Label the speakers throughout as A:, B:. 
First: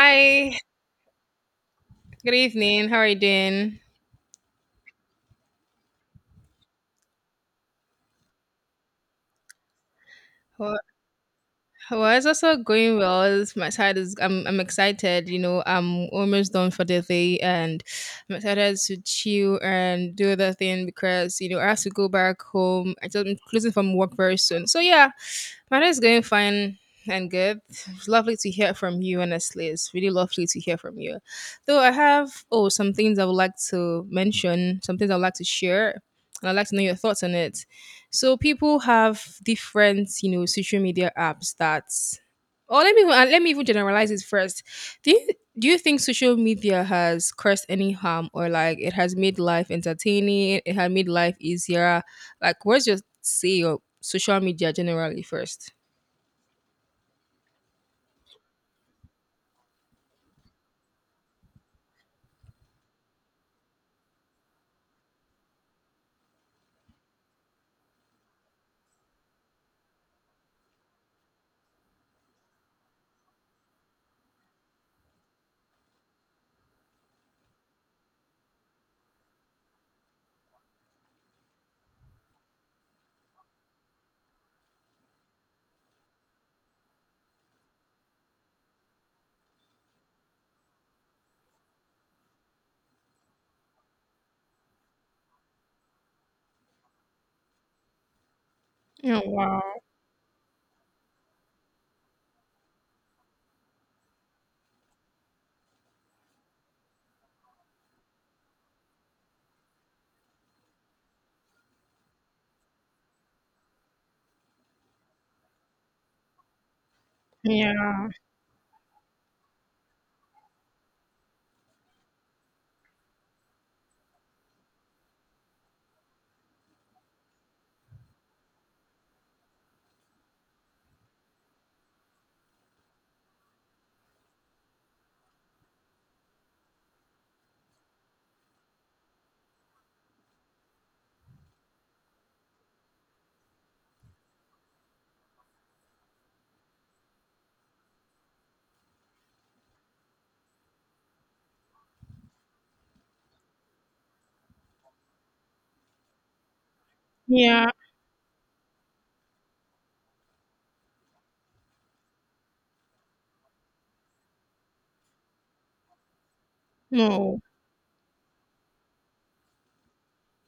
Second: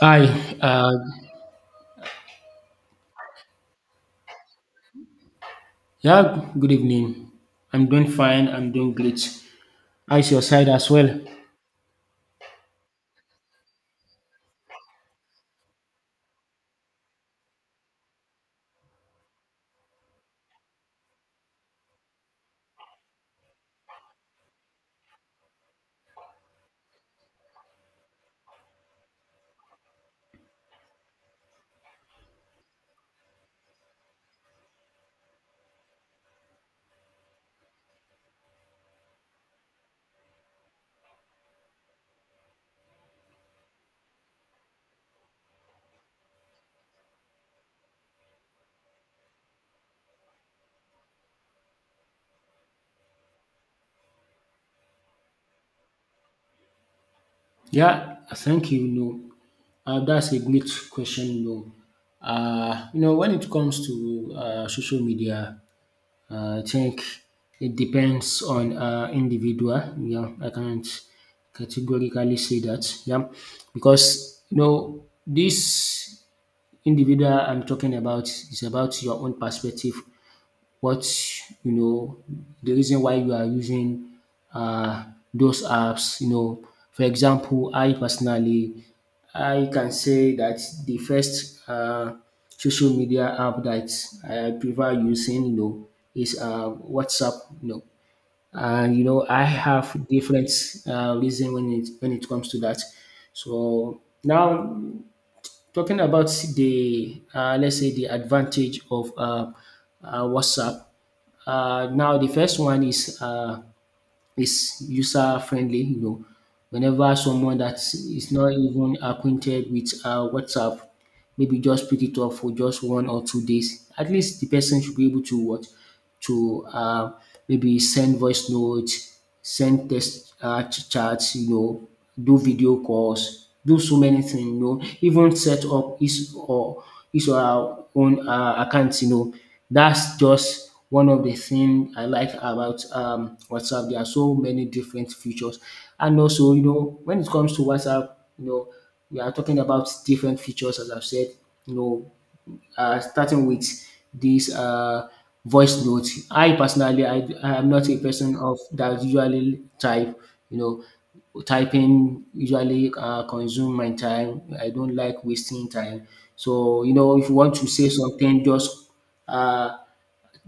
A: Hi, uh,
B: good evening. How are you doing?
A: yeah, Good evening. I'm doing fine, I'm doing great. How's your side
B: Well,
A: as well?
B: well, it's also going well. My side is I'm excited. You know, I'm almost done for the day, and I'm excited to chill and do the thing because you know I have to go back home. I'm closing from work very soon. So yeah, my day is going fine and good. It's lovely to hear from you, honestly. It's really lovely to hear from you. Though I have, oh, some things I would like to mention, some things I would like to share, and I'd like to know your thoughts on it. So, people have different, you know, social media apps that, or let me even generalize it first. Do you, do you think social media has caused any harm, or like it has made life entertaining? It has made life easier. Like, what's your say on social media generally first?
A: Yeah, thank you. No, That's a great question. No, You know, when it comes to social media, I think it depends on individual. Yeah, I can't categorically say that. Yeah, because you know, this individual I'm talking about is about your own perspective, what you know, the reason why you are using uh, those apps. You know, for example, I personally I can say that the first social media app that I prefer using, you know, is WhatsApp. You know, and you
B: Oh
A: know I
B: wow.
A: have different reason when it comes to that. So now, talking about the let's say the advantage of WhatsApp. Now the first one is user friendly. You know, whenever someone
B: Yeah.
A: that is not even acquainted with WhatsApp, maybe just pick it up for just 1 or 2 days. At least the person should be able to what to maybe send voice notes, send text chats. You know, do video calls, do so many things. You know, even set up his or her own accounts. You know, that's just one of the things I like about WhatsApp. There are so many different features, and also you know when it comes to WhatsApp, you know we are talking about different features as I've said. You know, starting with this voice note. I personally, I am
B: Yeah.
A: not a person of that usually type. You know, typing usually consume my time. I don't like wasting time. So you know, if you
B: No.
A: want to say something, just uh,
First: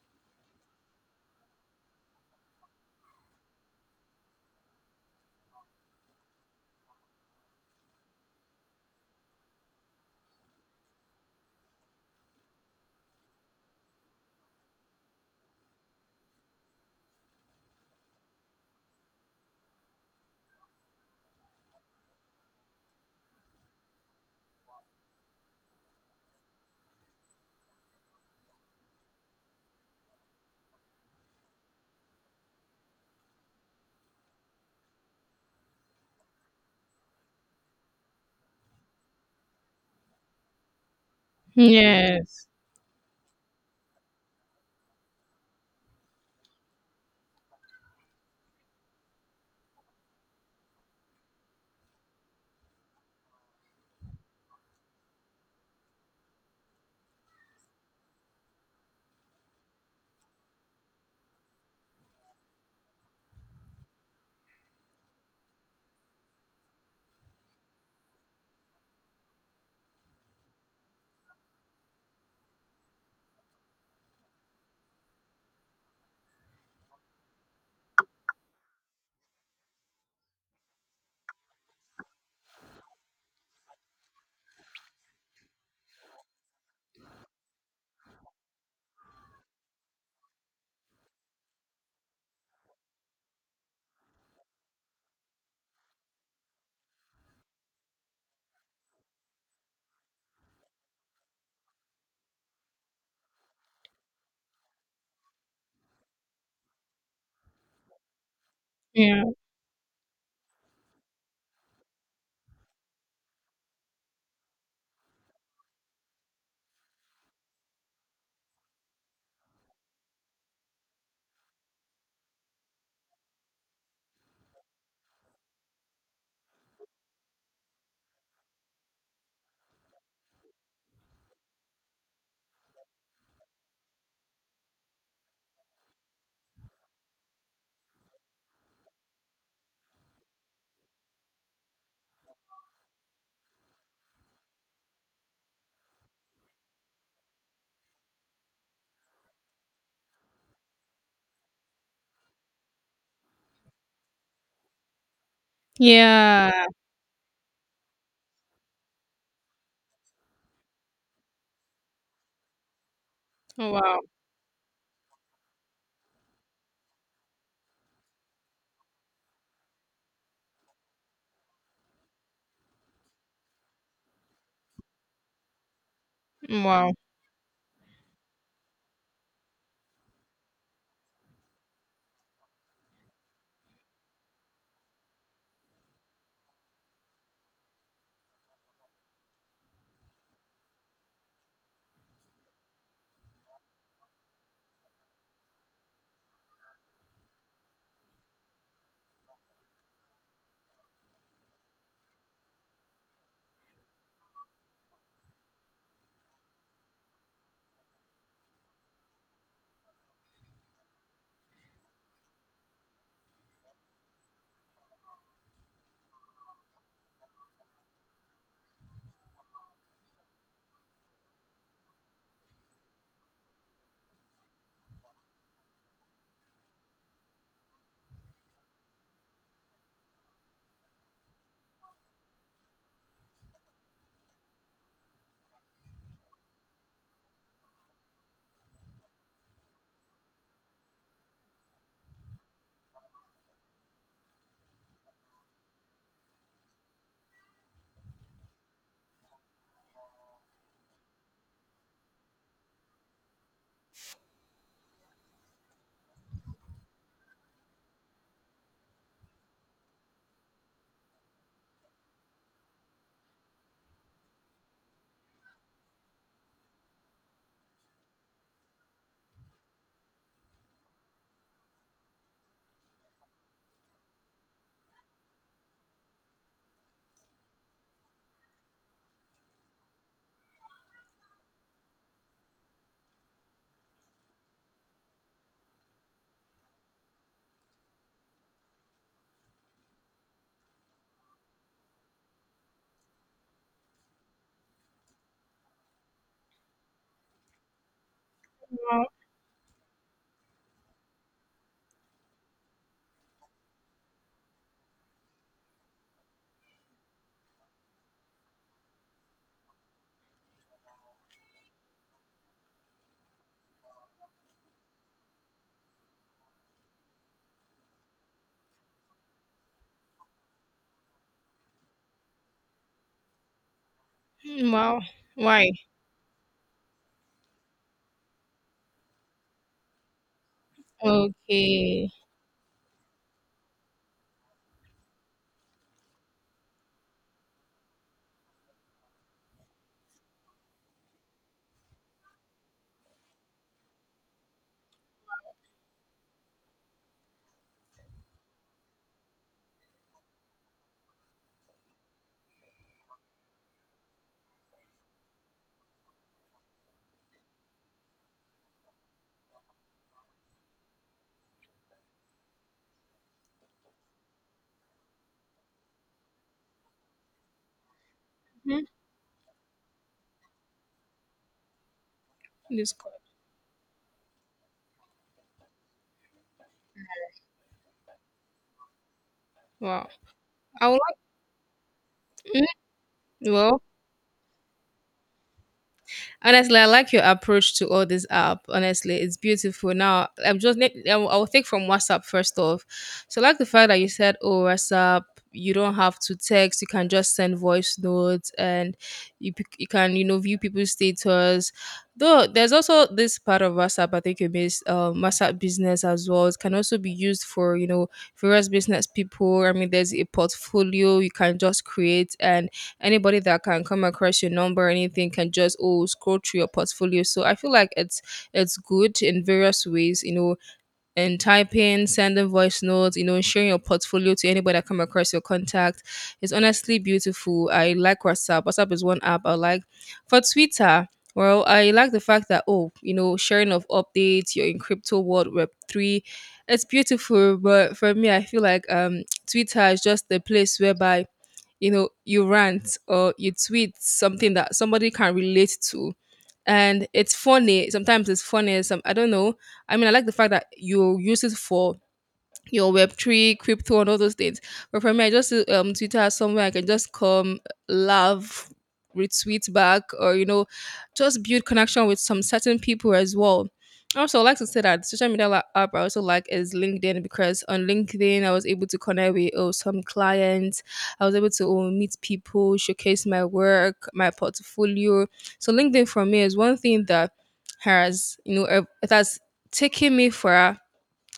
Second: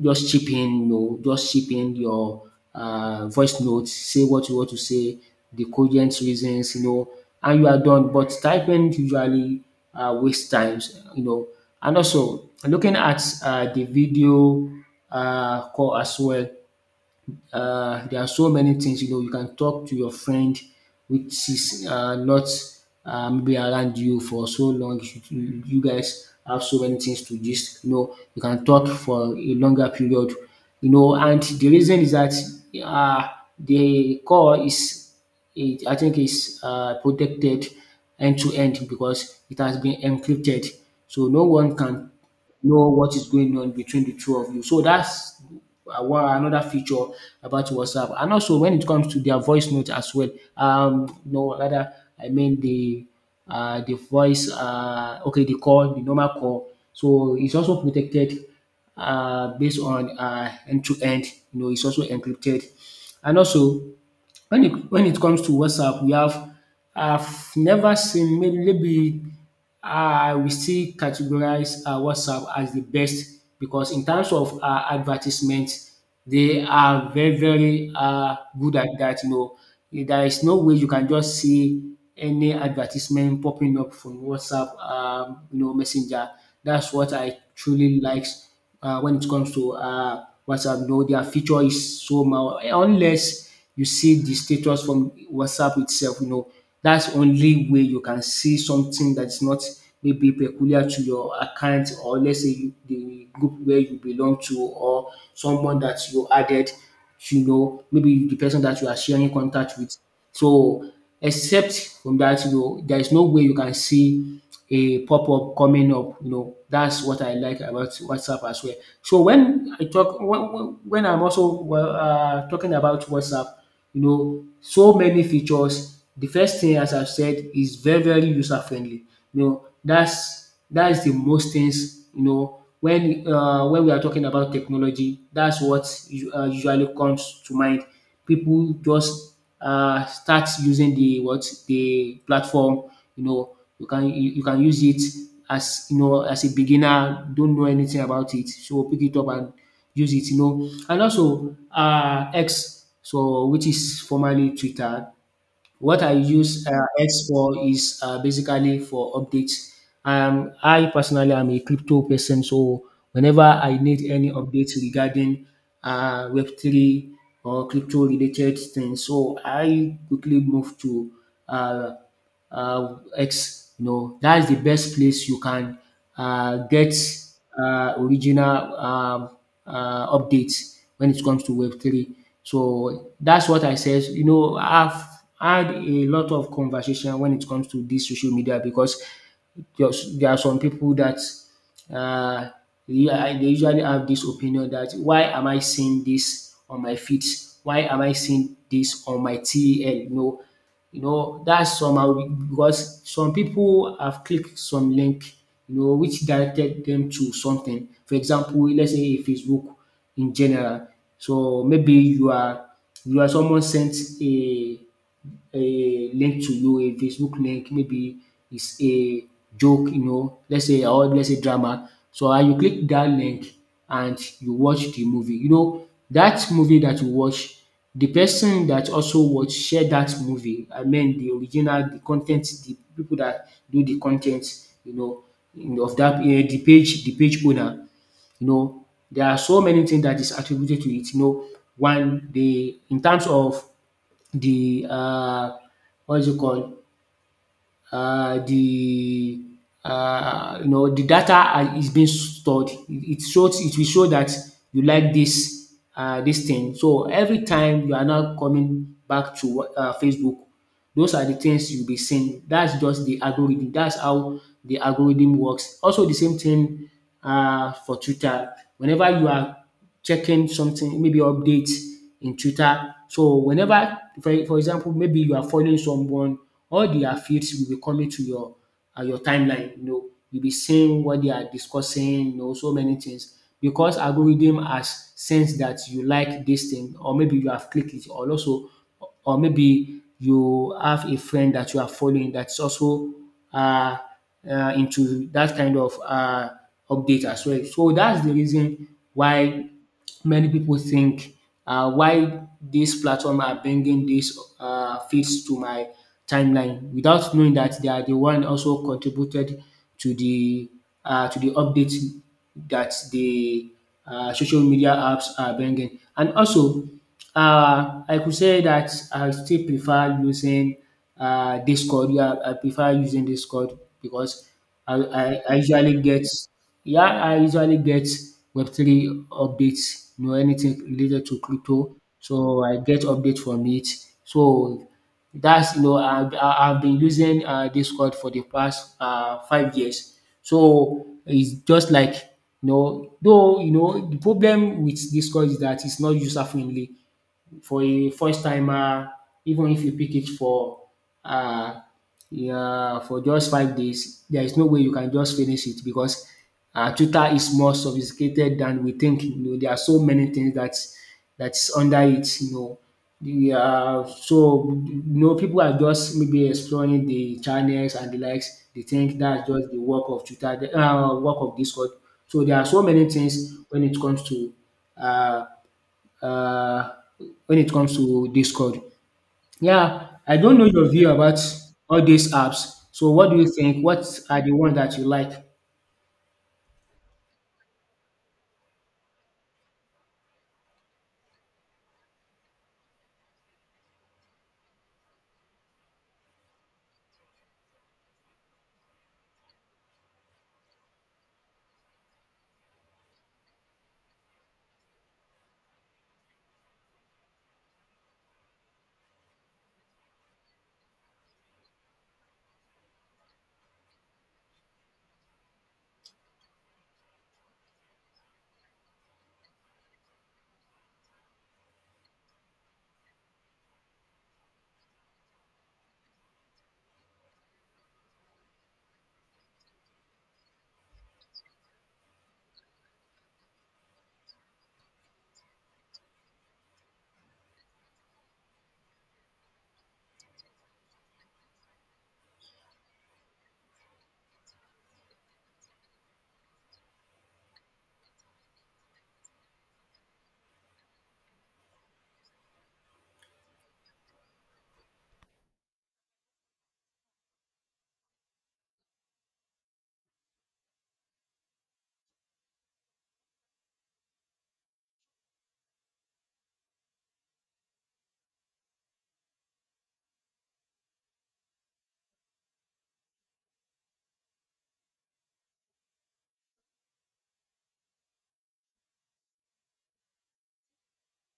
A: just chip in, you just chip in your voice notes, say what you want to say, the cogent reasons, you know, and you are done. But typing usually waste times, you know. And also looking at the video call as well, there are so many things you know you can talk to your friend which is not maybe around you for so long, you guys have so many things to gist, you know you can talk for a longer period, you know, and the reason is that uh, the core is, it, I think is protected end to end because it has been encrypted, so no one can
B: Yes.
A: know what is going on between the two of you. So that's one another feature about WhatsApp. And also when it comes to their voice note as well, no rather I mean the voice, okay the call, the normal call. So it's also protected based on end to end. You know, it's also encrypted, and also when it comes to WhatsApp, we have, I've never seen, maybe I will still categorize WhatsApp as the best because in terms of advertisement, they are very very good at that, you know. There is no way you can just see any advertisement popping up from WhatsApp you know messenger. That's what I truly likes when it comes to WhatsApp. No, their feature is so mild, unless you see the status from WhatsApp itself, you know, that's only way you can see something that's not maybe peculiar to your account or let's say you, the group where you belong to or someone that you added, you know, maybe the person that you are
B: Yeah.
A: sharing contact with. So, except from that, you know, there is no way you can see a pop-up coming up. You know, that's what I like about WhatsApp as well. So when I talk, when I'm also well, talking about WhatsApp, you know, so many features. The first thing as I've said is very very user friendly. You know, that's the most things, you know, when we are talking about technology. That's what usually comes to mind. People just start using the what the platform. You know, you can use it as, you know, as a beginner, don't know anything about it, so pick it up and use it, you know. And also X, so which is formerly Twitter. What I use
B: Yeah.
A: X for is basically for updates. I personally am a crypto person, so whenever
B: Oh,
A: I
B: wow.
A: need any updates regarding web three or crypto related things, so I quickly move to uh X. You know, that's the best place you can
B: Wow.
A: get original updates when it comes to Web three. So that's what I said. You know, I've had a lot of conversation when it comes to this social media because just there are some people that uh, yeah, they usually have this opinion that, why am I seeing this on my feeds? Why am I seeing this on my TEL? You know that's somehow because some people have clicked some link, you know, which directed them to something, for example, let's say Facebook in general. So maybe you are, you are, someone sent a a link to you, a Facebook link, maybe it's a joke, you know, let's say, or let's say drama. So and you click that link and you watch the movie. You know, that movie that you watch, the person that also watch share that movie. I mean the original, the content, the people that do the content, you know, of that eh, the page owner. You know, there are so many things that is attributed to it. You know, one, the in terms of the what is you call, the you know, the data is being stored. It shows, it will show that you like this this thing. So every time you are now coming back to Facebook, those are the things you'll be seeing. That's just the algorithm. That's how the algorithm works. Also, the same thing for Twitter. Whenever you are checking something, maybe update in Twitter. So whenever, for example, maybe you are following someone, all their feeds will be coming to your timeline. You know, you'll be seeing what they are discussing. You know, so many things because algorithm has sensed that you like this thing, or maybe you have clicked it, or also or maybe you have a friend that you are following that's also uh, into that kind of update as well. So that's the reason
B: Wow.
A: why many people think, why this platform are bringing these feeds to my timeline without knowing that they are the one also contributed to the to the update that the social media apps are bringing. And also, I could say that I still prefer using Discord. Yeah, I prefer using Discord because I
B: Wow.
A: I I
B: Why?
A: usually get, yeah, I usually get Web3 updates, you know, anything related to crypto.
B: Okay.
A: So I get updates from it. So that's, you know, I've been using Discord for the past 5 years. So it's just like, you know, though you know the problem with Discord is that it's not user friendly for a first timer, even if you pick it for uh, yeah, for just 5 days, there is no way you can just finish it because tutor is more sophisticated than we think. You know, there are so many things that that's under it. You know, the so you know people are just maybe exploring the channels and the likes. They
B: Mhm.
A: think that's just the work of tutor, the work of Discord. So there are so
B: This
A: many
B: call.
A: things when it comes to uh, uh, when it comes to Discord.
B: Wow.
A: Yeah, I don't know
B: I
A: your
B: would
A: view
B: like.
A: about all these
B: mm,
A: apps. So, what do you
B: Well,
A: think? What are the ones that you like?
B: honestly, I like your approach to all this app. Honestly, it's beautiful. Now, I will take from WhatsApp first off. So, I like the fact that you said, "Oh, WhatsApp, you don't have to text. You can just send voice notes, and you can you know view people's status." Though there's also this part of WhatsApp I think you missed. WhatsApp business as well. It can also be used for you know various business people. I mean, there's a portfolio you can just create and anybody that can come across your number or anything can just oh scroll through your portfolio, so I feel like it's good in various ways, you know, and typing, sending voice notes, you know, sharing your portfolio to anybody that come across your contact. It's honestly beautiful. I like WhatsApp. WhatsApp is one app I like. For Twitter, well, I like the fact that oh, you know, sharing of updates, you're in crypto world, web three, it's beautiful. But for me, I feel like Twitter is just the place whereby you know you rant or you tweet something that somebody can relate to, and it's funny. Sometimes it's funny. Some, I don't know. I mean, I like the fact that you use it for your Web3, crypto, and all those things. But for me, I just see, Twitter as somewhere I can just come, laugh, retweet back, or, you know, just build connection with some certain people as well. Also, I like to say that social media app I also like is LinkedIn because on LinkedIn I was able to connect with oh, some clients. I was able to oh, meet people, showcase my work, my portfolio. So LinkedIn for me is one thing that has you know it has taken me for,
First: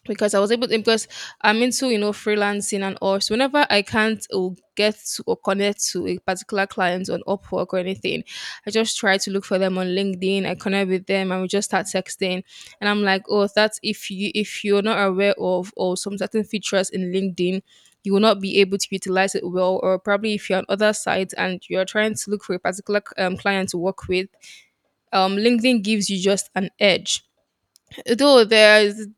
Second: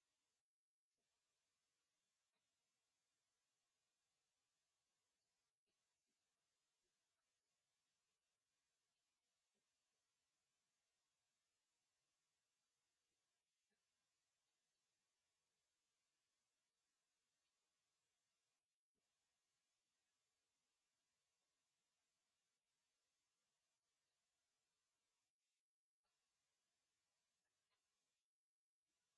B: because I was able to, because I'm into you know freelancing and all. So whenever I can't or get to or connect to a particular client on Upwork or anything, I just try to look for them on LinkedIn. I connect with them and we just start texting. And I'm like, oh, that's if you're not aware of or some certain features in LinkedIn. You will not be able to utilize it well, or probably if you're on other sites and you're trying to look for a particular client to work with, LinkedIn gives you just an edge, though there is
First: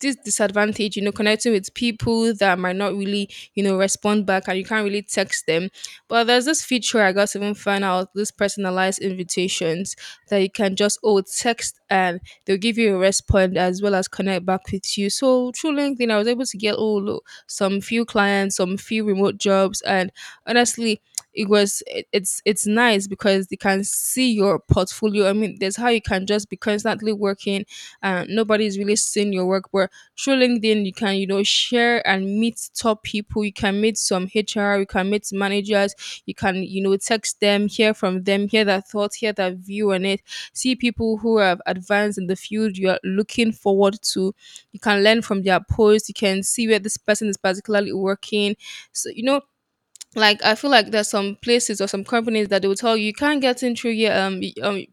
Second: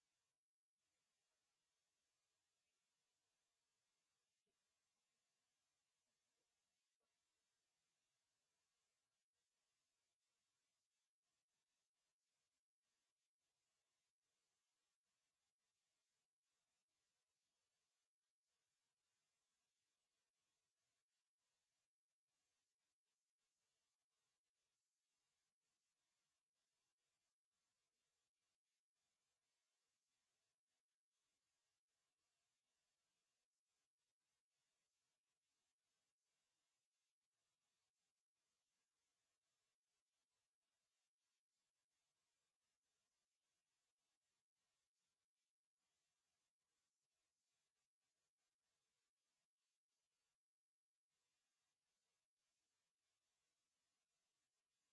B: this disadvantage, you know, connecting with people that might not really, you know, respond back and you can't really text them. But there's this feature I got to even find out, this personalized invitations that you can just oh text and they'll give you a response as well as connect back with you. So through LinkedIn I was able to get oh look, some few clients, some few remote jobs, and honestly it was it's nice because they can see your portfolio. I mean there's how you can just be constantly working and nobody's really seen your work. But through LinkedIn, you can, you know, share and meet top people. You can meet some HR, you can meet managers, you can, you know, text them, hear from them, hear their thoughts, hear their view on it, see people who have advanced in the field you're looking forward to. You can learn from their posts, you can see where this person is particularly working. So, you know, like I feel like there's some places or some companies that they will tell you you can't get in through here.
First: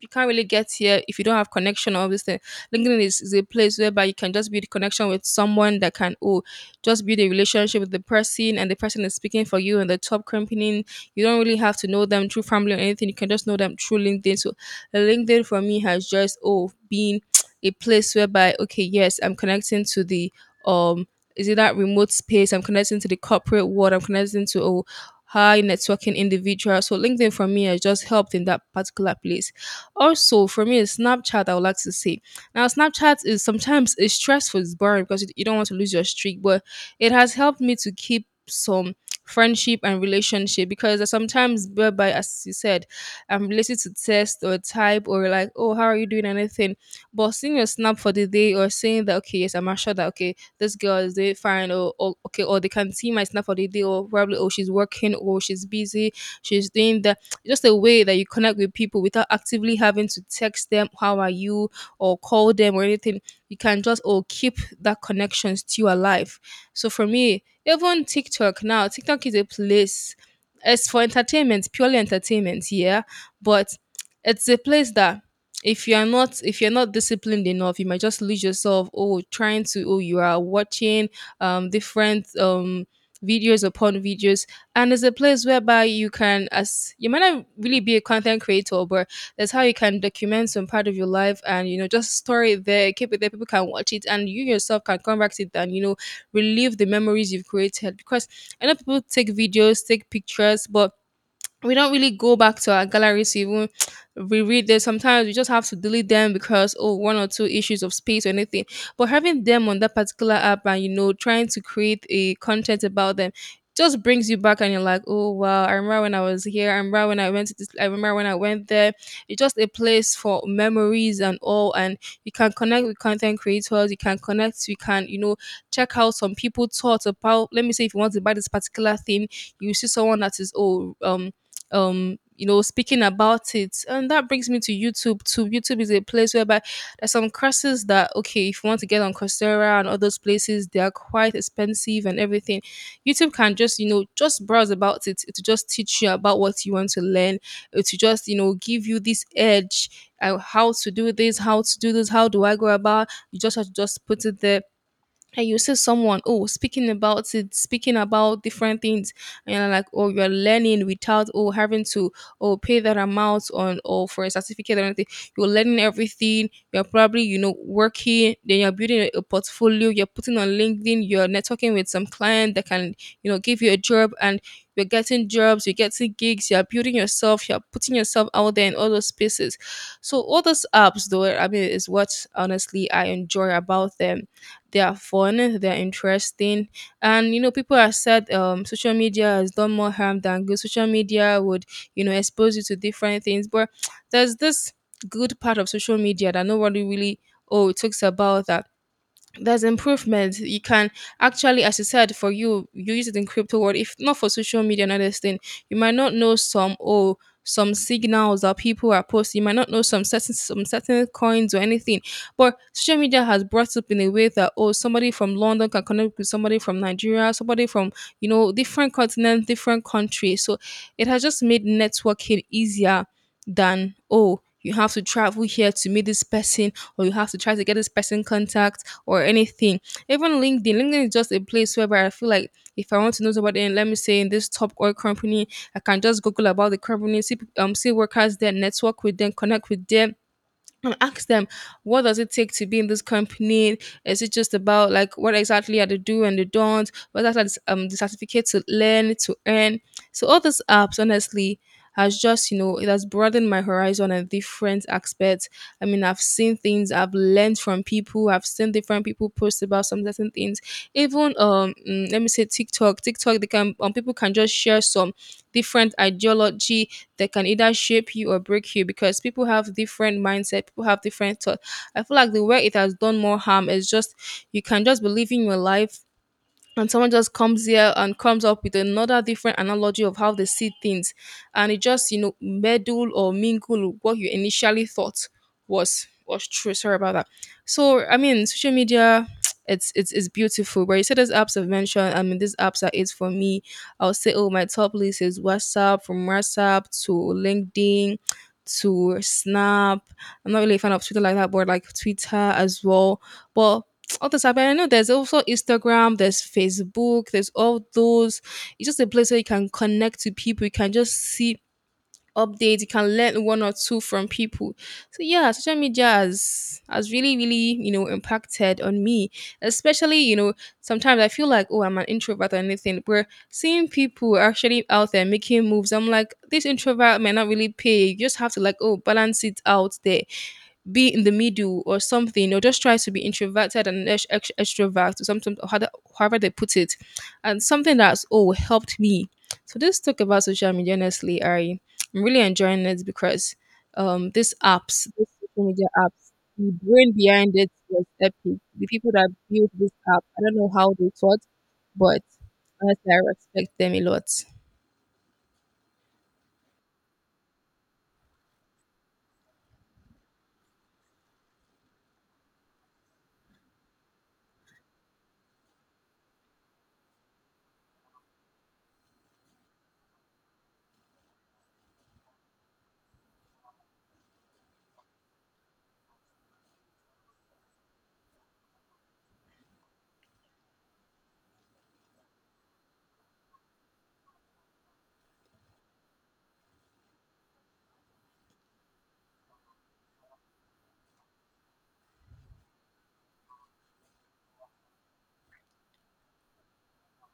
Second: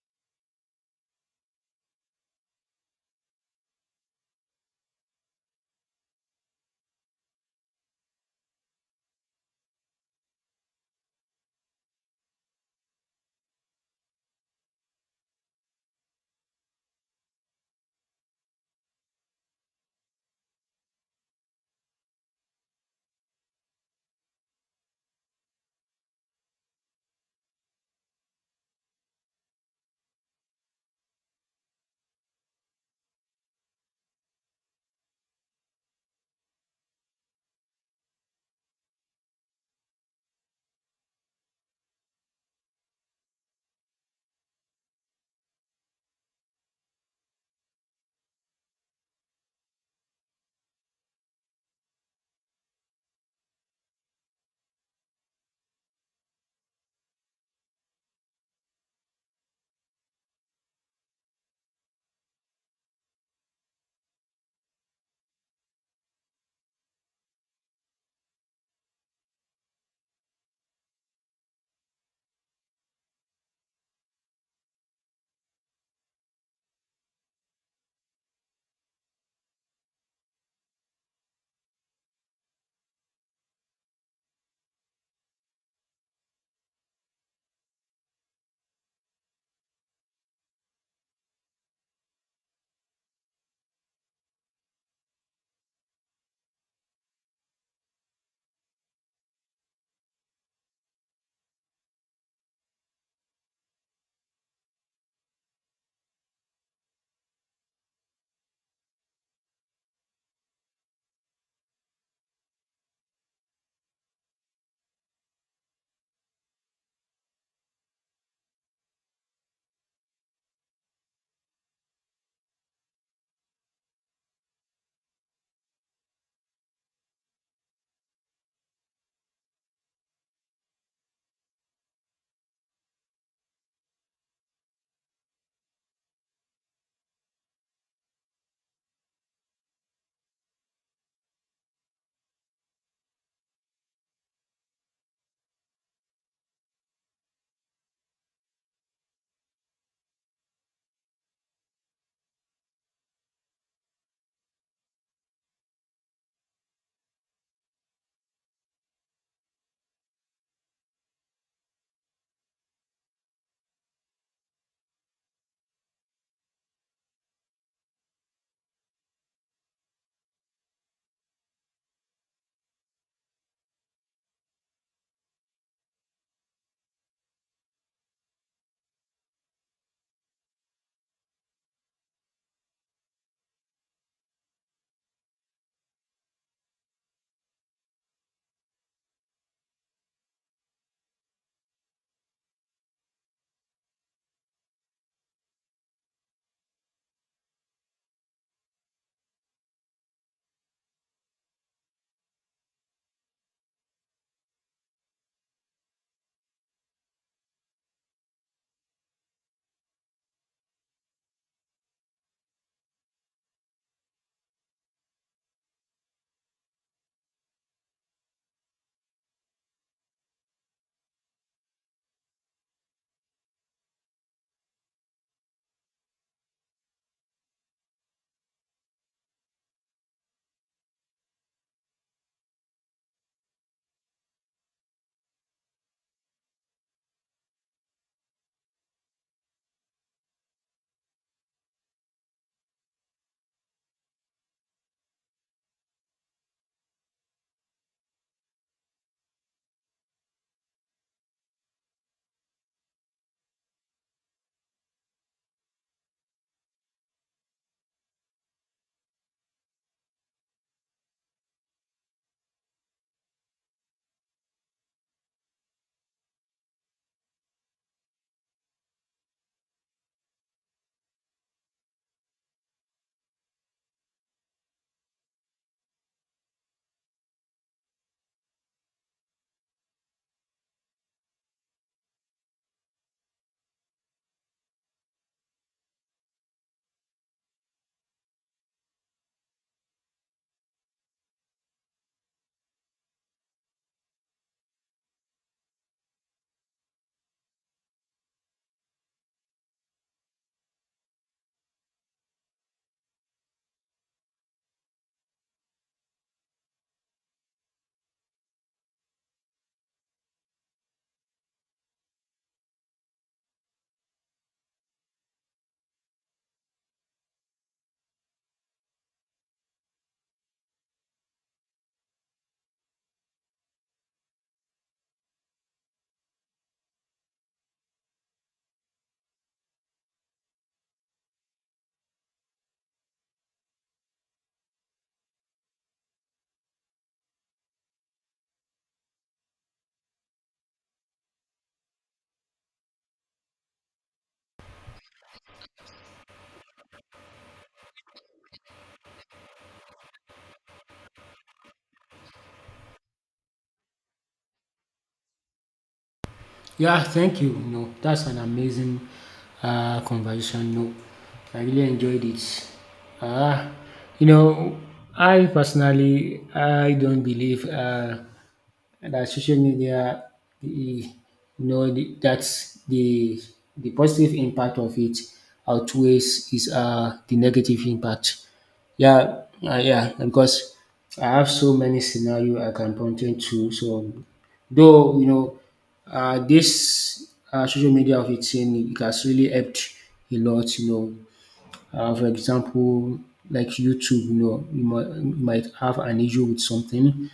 B: You can't really get here if you don't have connection or all this thing. Is a place whereby you can just build a connection with someone that can oh just build a relationship with the person and the person is speaking for you and the top company. You don't really have to know them through family or anything. You can just know them through LinkedIn. So LinkedIn for me has just oh been a place whereby okay yes I'm connecting to the um is it that remote space? I'm connecting to the corporate world. I'm connecting to a high networking individual. So LinkedIn for me has just helped in that particular place. Also, for me, it's Snapchat, I would like to say. Now, Snapchat is sometimes it's stressful, it's boring because you don't want to lose your streak, but it has helped me to keep some friendship and relationship because there's sometimes whereby as you said I'm related to test or type or like oh how are you doing anything, but seeing your snap for the day or saying that okay yes I'm assured that okay this girl is doing fine, or okay, or they can see my snap for the day or probably oh she's working or she's busy, she's doing that. Just a way that you connect with people without actively having to text them how are you or call them or anything. You can just oh keep that connection still alive. So for me, even TikTok. Now TikTok is a place, it's for entertainment, purely entertainment, yeah. But it's a place that if you're not, if you're not disciplined enough, you might just lose yourself oh trying to oh you are watching different videos upon videos. And it's a place whereby you can, as you might not really be a content creator, but that's how you can document some part of your life and you know just store it there, keep it there, people can watch it, and you yourself can come back to it and you know relive the memories you've created because I know people take videos, take pictures, but we don't really go back to our galleries to even reread them. Sometimes we just have to delete them because oh one or two issues of space or anything. But having them on that particular app and you know trying to create a content about them just brings you back and you're like, oh wow, I remember when I was here, I remember when I went to this, I remember when I went there. It's just a place for memories and all, and you can connect with content creators, you can connect, you can, you know, check out some people thoughts about, let me say if you want to buy this particular thing, you see someone that is oh you know speaking about it. And that brings me to YouTube too. YouTube is a place whereby there's some courses that okay if you want to get on Coursera and all those places, they are quite expensive and everything. YouTube can just you know just browse about it to just teach you about what you want to learn, to just you know give you this edge, how to do this, how to do this, how do I go about. You just have to just put it there and you see someone oh speaking about it, speaking about different things, and you're like oh you're learning without oh having to oh pay that amount on or for a certificate or anything. You're learning everything, you're probably you know working, then you're building a portfolio, you're putting on LinkedIn, you're networking with some client that can you know give you a job, and you're getting jobs, you're getting gigs, you're building yourself, you're putting yourself out there in all those spaces. So all those apps though, I mean, is what honestly I enjoy about them. They are fun, they're interesting, and you know people have said social media has done more harm than good. Social media would expose you to different things, but there's this good part of social media that nobody really oh it talks about that. There's improvement. You can actually, as you said, for you, you use it in crypto world. If not for social media and others thing, you might not know some some signals that people are posting. You might not know some certain coins or anything. But social media has brought up in a way that somebody from London can connect with somebody from Nigeria, somebody from, you know, different continents, different countries. So it has just made networking easier than, you have to travel here to meet this person, or you have to try to get this person contact or anything. Even LinkedIn, LinkedIn is just a place where I feel like if I want to know somebody, and let me say in this top oil company, I can just Google about the company, see see workers there, network with them, connect with them, and ask them, what does it take to be in this company? Is it just about, like, what exactly are the do and the don't? What are the certificate to learn to earn? So all these apps, honestly, has just, you know, it has broadened my horizon and different aspects. I mean, I've seen things, I've learned from people, I've seen different people post about some certain things. Even let me say TikTok, they can people can just share some different ideology that can either shape you or break you, because people have different mindset, people have different thoughts. I feel like the way it has done more harm is just you can just believe in your life, and someone just comes here and comes up with another different analogy of how they see things, and it just, you know, meddle or mingle with what you initially thought was true. Sorry about that. So I mean, social media it's beautiful. But you said these apps I've mentioned, I mean, these apps are it for me. I'll say, my top list is WhatsApp. From WhatsApp to LinkedIn to Snap. I'm not really a fan of Twitter like that, but like Twitter as well. But all this happening. I know there's also Instagram, there's Facebook, there's all those. It's just a place where you can connect to people. You can just see updates. You can learn one or two from people. So yeah, social media has, really, really, you know, impacted on me. Especially, you know, sometimes I feel like, I'm an introvert or anything. Where seeing people actually out there making moves, I'm like, this introvert may not really pay. You just have to, like, balance it out there, be in the middle or something, or just try to be introverted and extrovert or something, or however they put it. And something that's all helped me. So this talk about social media, honestly, I'm really enjoying it because these apps, these social media apps, the brain behind it was epic. The people that built this app, I don't know how they thought, but honestly, I respect them a lot.
A: Yeah, thank you. No, That's an amazing conversation. No, I really enjoyed it. Uh, you know, I personally I don't believe that social media, the, you know, the, that's the positive impact of it outweighs is the negative impact. Yeah, because I have so many scenario I can point to. So though, you know, this social media of its in, it has really helped a lot, you know. For example, like YouTube, you know, you might have an issue with something.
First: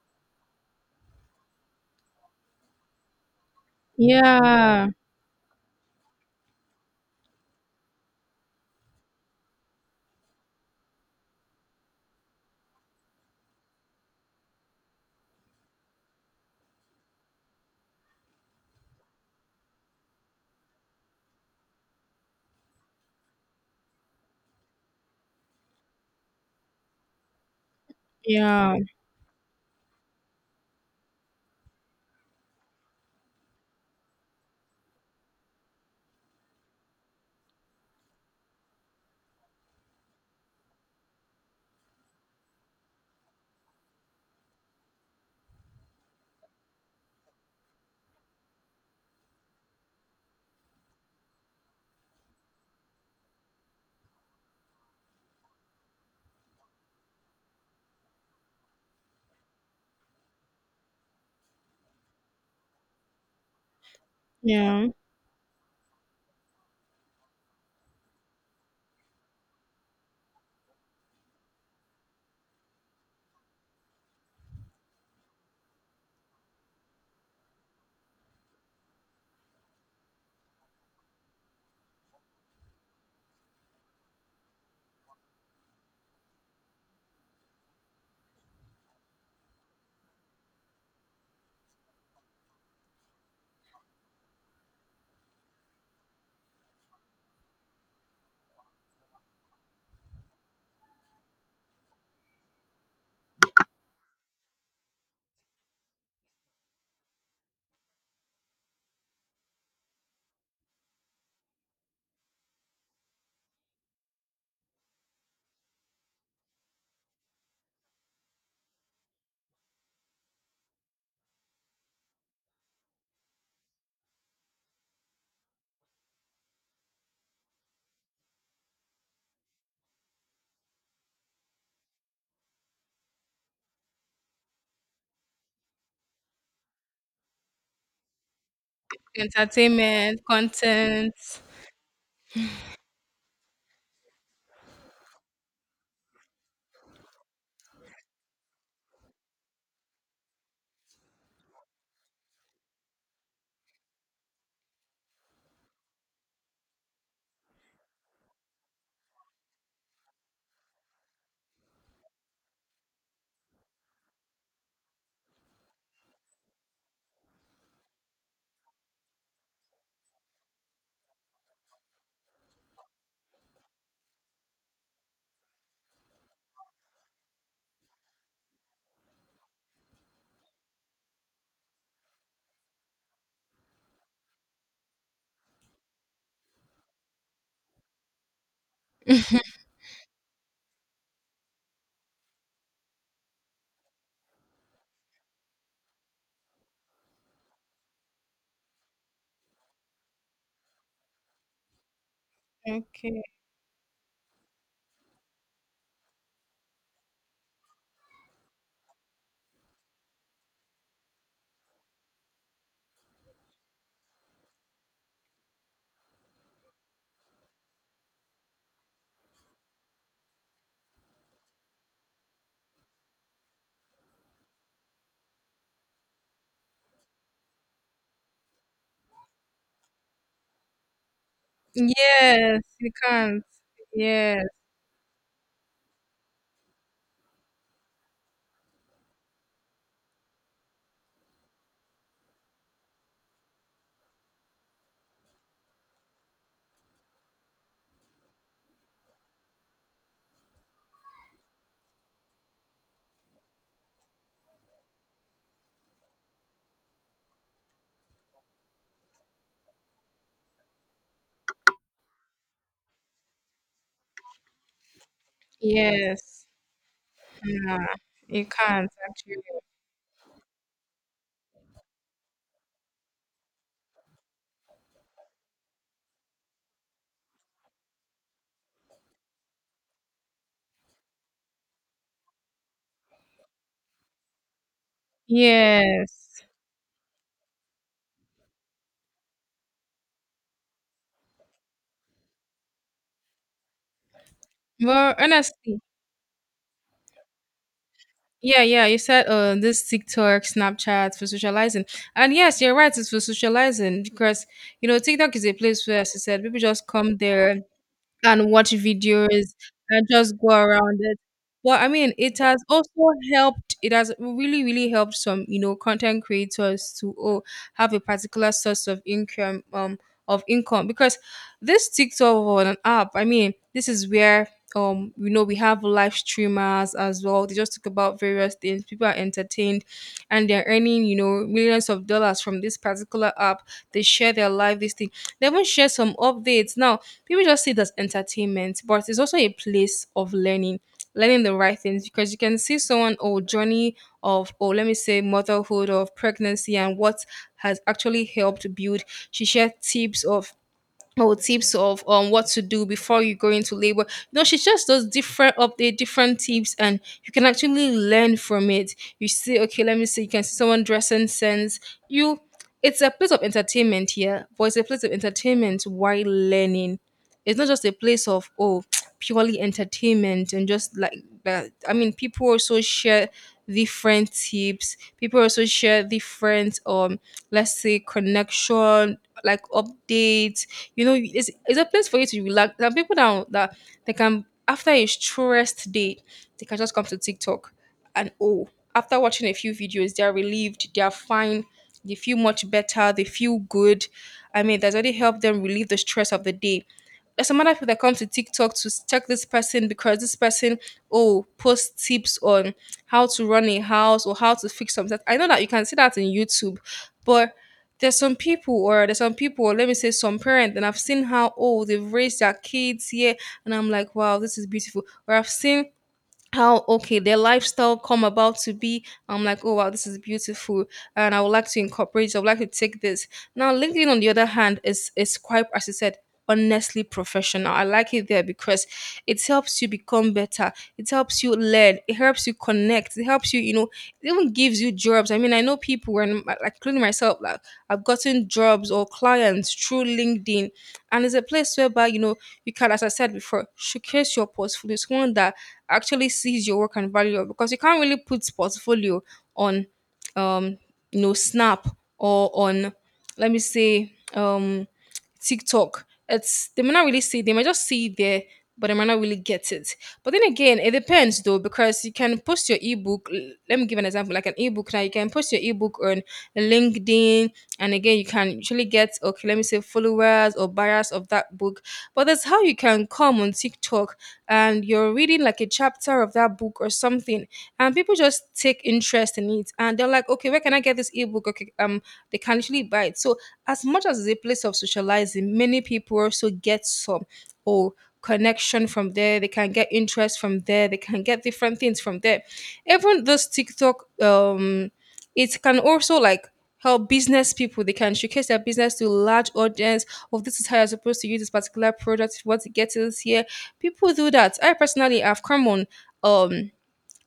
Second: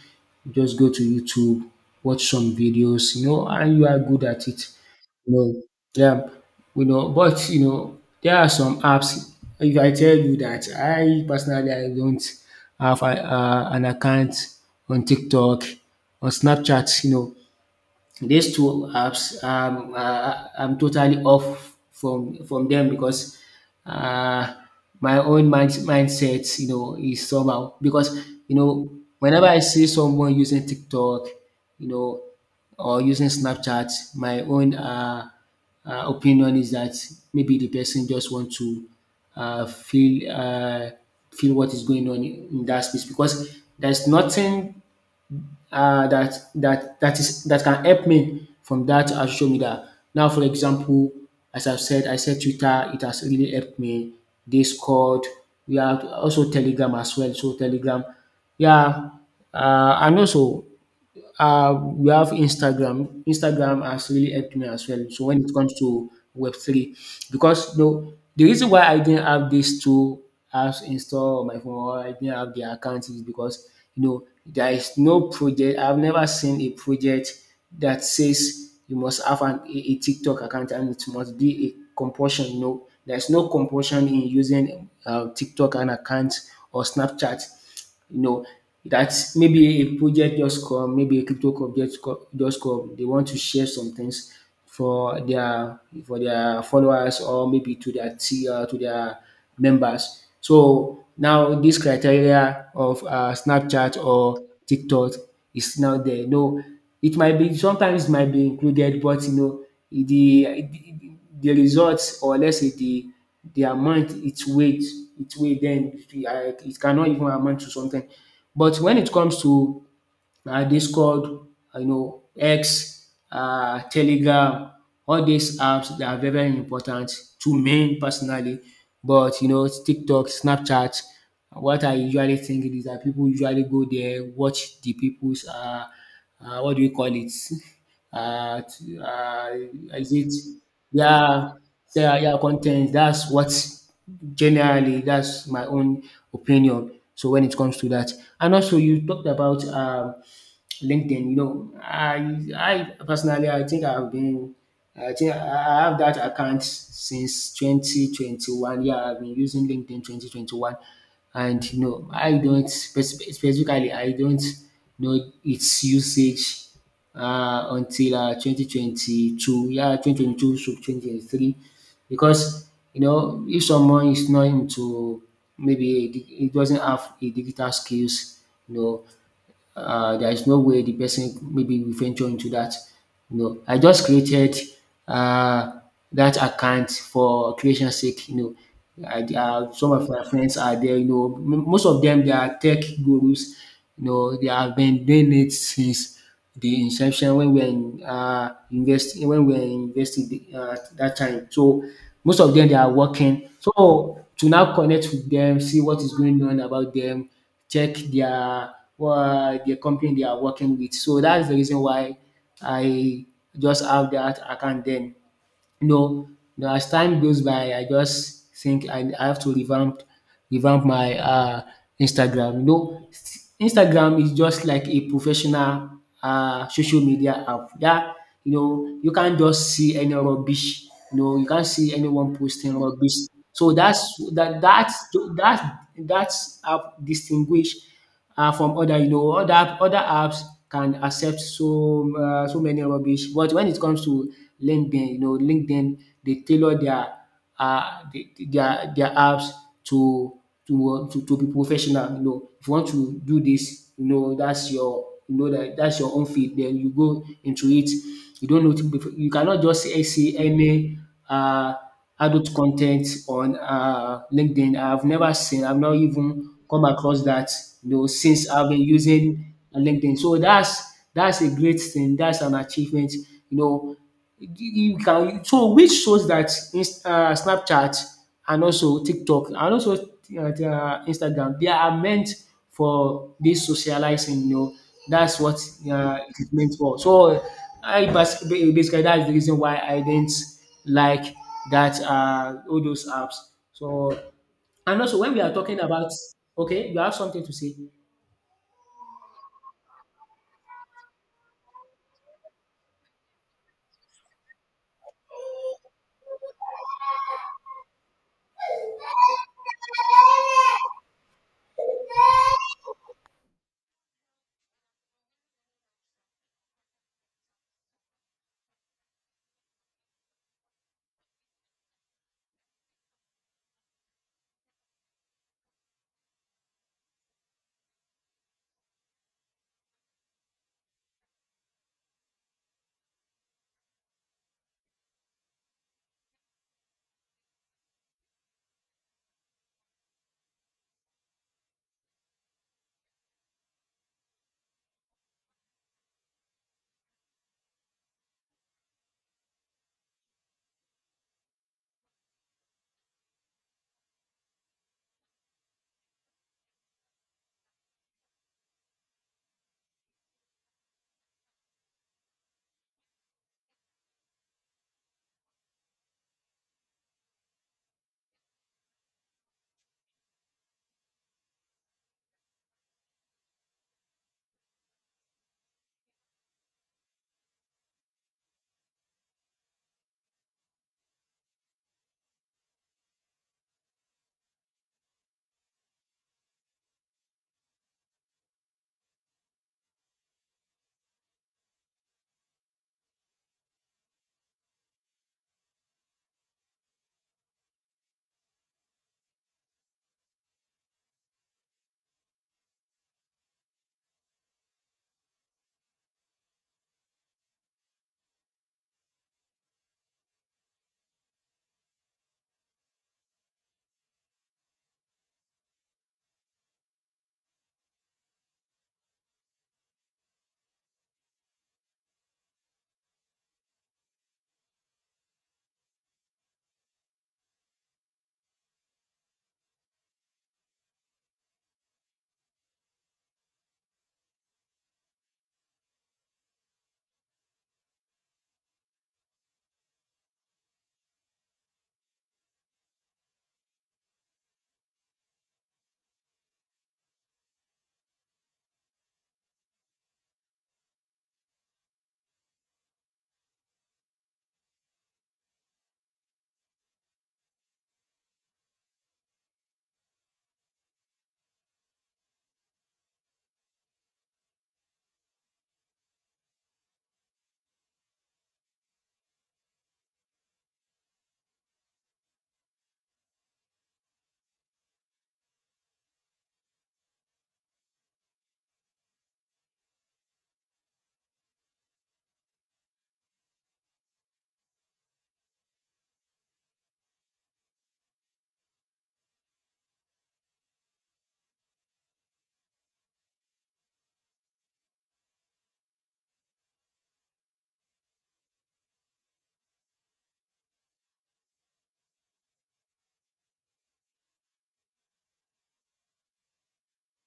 A: Just go to YouTube, watch some videos, you know, and you are good at it.
B: Yeah,
A: You know, yeah, you know, but, you know, there are some apps. If I tell you that I personally, I don't have an account on TikTok, on Snapchat, you know, these two apps, I'm totally off from them because uh, my own mindset, you know, is somehow because you
B: yeah,
A: know whenever I see someone using TikTok, you know, or using Snapchat, my own opinion is that maybe the person just want to feel feel what is going on in that space because there's nothing that that that is that can help me from that social media. Now, for example, as I've said, I said Twitter, it has really helped me. Discord, we have also Telegram as well. So Telegram, yeah, and also we have Instagram. Instagram has really helped me
B: yeah.
A: as well. So when it comes to Web three, because you know, the reason why I didn't have these two apps installed on my phone or I didn't have the account is because you know there is no project. I've never seen a project that says you must have a TikTok account and it must be a compulsion. You know, there's no compulsion in using TikTok an account or Snapchat, you know, that maybe a project just come, maybe a crypto just come. They want to share some things for their for their followers or maybe to their to their members. So now this criteria of Snapchat or TikTok is now there. No, it might be sometimes it might be included, but you know the the results, or let's say the amount, its weight, its weight, then it it cannot even amount to something. But when it comes to Discord, you know, X, Telegram. All these apps, they are very very important to me personally. But you know, TikTok, Snapchat, what I usually think is that people usually go there, watch the people's what do you call it? Uh, t- uh is
B: Entertainment,
A: it,
B: content.
A: yeah, yeah, yeah, content. That's what, generally that's my own opinion. So when it comes to that, and also you talked about LinkedIn, you know, I personally, I think I've been, I think I have that account since 2021. Yeah, I've been using LinkedIn 2021. And you know, I don't spec- specifically I don't know its usage until 2022. Yeah, 2022 to 2023 because you know if someone is not into he doesn't have a digital skills, you know, there is no way the person maybe will venture into that. You know, I just created uh, that account for creation sake. You know, some of my friends are there. You know, most of them they are tech gurus. You know, they have been doing it since the inception when we were in university, when we were investing university dat time. So most of them they are
B: Okay.
A: working. So to now connect with them, see what is going on about them, check their company they are working with. So that's the reason why I just have that account then. No, no, as time goes by, I just think I have to revamp my Instagram. You know, Instagram is just like a professional social media app that you know you can't just see any rubbish. You know, you can't see anyone
B: Yes,
A: posting
B: you
A: rubbish,
B: can't.
A: so that's,
B: Yes,
A: that's that that's app distinguish from other, you know, other apps can accept so so many rubbish, but when it comes to LinkedIn, you know, LinkedIn, they tailor their um their apps to to be professional. You know, if you want to do this, you know, that's your, you know, that's your own field. Then you go into it, you don't know, you cannot just say any uh adult content on LinkedIn. I've never seen, I've not
B: yes.
A: even come across that,
B: Nah,
A: you know,
B: you
A: since I've been
B: can't actually.
A: using LinkedIn. So that's a great thing. That's an achievement, you know. You can, so which shows that Snapchat and also TikTok and also Instagram they are meant for this socializing. You know, that's what it
B: Yes.
A: is meant for. So basically that's the reason why I didn't like that all those apps. So and
B: Well,
A: also when we are
B: honestly,
A: talking about, okay, you have something to say.
B: yeah, yeah. You said this TikTok, Snapchat for socializing. And yes, you're right, it's for socializing, because, you know, TikTok is a place where, as you said, people just come there and watch videos and just go around it. But I mean, it has also helped. It has really, really helped some, you know, content creators to, have a particular source of income, because this TikTok on an app. I mean, this is where, you know, we have live streamers as well. They just talk about various things. People are entertained, and they're earning, you know, millions of dollars from this particular app. They share their life this thing, they even share some updates. Now people just see it as entertainment, but it's also a place of learning, learning the right things, because you can see someone or journey of, or let me say, motherhood of pregnancy, and what has actually helped build, she shared tips of, or tips of, what to do before you go into labor. You know, she just does different update, different tips, and you can actually learn from it. You see, okay, let me see, you can see someone dressing sense. You, it's a place of entertainment here, but it's a place of entertainment while learning. It's not just a place of purely entertainment and just like that. I mean, people also share different tips. People also share different let's say connection, like, updates. You know, it's a place for you to relax. There are people that they can, after a stressed day, they can just come to TikTok, and after watching a few videos, they're relieved, they're fine, they feel much better, they feel good. I mean, that's already helped them relieve the stress of the day. There's some other people that come to TikTok to check this person, because this person oh posts tips on how to run a house or how to fix something. I know that you can see that in YouTube, but there's some people, or there's some people, or let me say some parents, and I've seen how they've raised their kids here, and I'm like, wow, this is beautiful. Or I've seen how, okay, their lifestyle come about to be, I'm like, wow, this is beautiful, and I would like to incorporate this, I would like to take this. Now LinkedIn on the other hand is, quite, as you said, honestly, professional. I like it there, because it helps you become better, it helps you learn, it helps you connect, it helps you, you know, it even gives you jobs. I mean, I know people, and, like, including myself, like, I've gotten jobs or clients through LinkedIn. And it's a place whereby, you know, you can, as I said before, showcase your portfolio. It's one that actually sees your work and value it, because you can't really put portfolio on um you know, Snap, or on, let me say, TikTok. It's, they may not really see, they might just see it there, but they might not really get it. But then again, it depends though, because you can post your ebook. Let me give an example, like an ebook. Now you can post your ebook on LinkedIn, and again you can usually get, okay, let me say, followers or buyers of that book. But that's how you can come on TikTok and you're reading like a chapter of that book or something, and people just take interest in it, and they're like, okay, where can I get this ebook? Okay, they can actually buy it. So as much as it's a place of socializing, many people also get some, or connection from there, they can get interest from there, they can get different things from there. Even this TikTok, it can also, like, help business people. They can showcase their business to a large audience. Oh, this is how you're supposed to use this particular product, what to get it this here. People do that. I personally have come on, um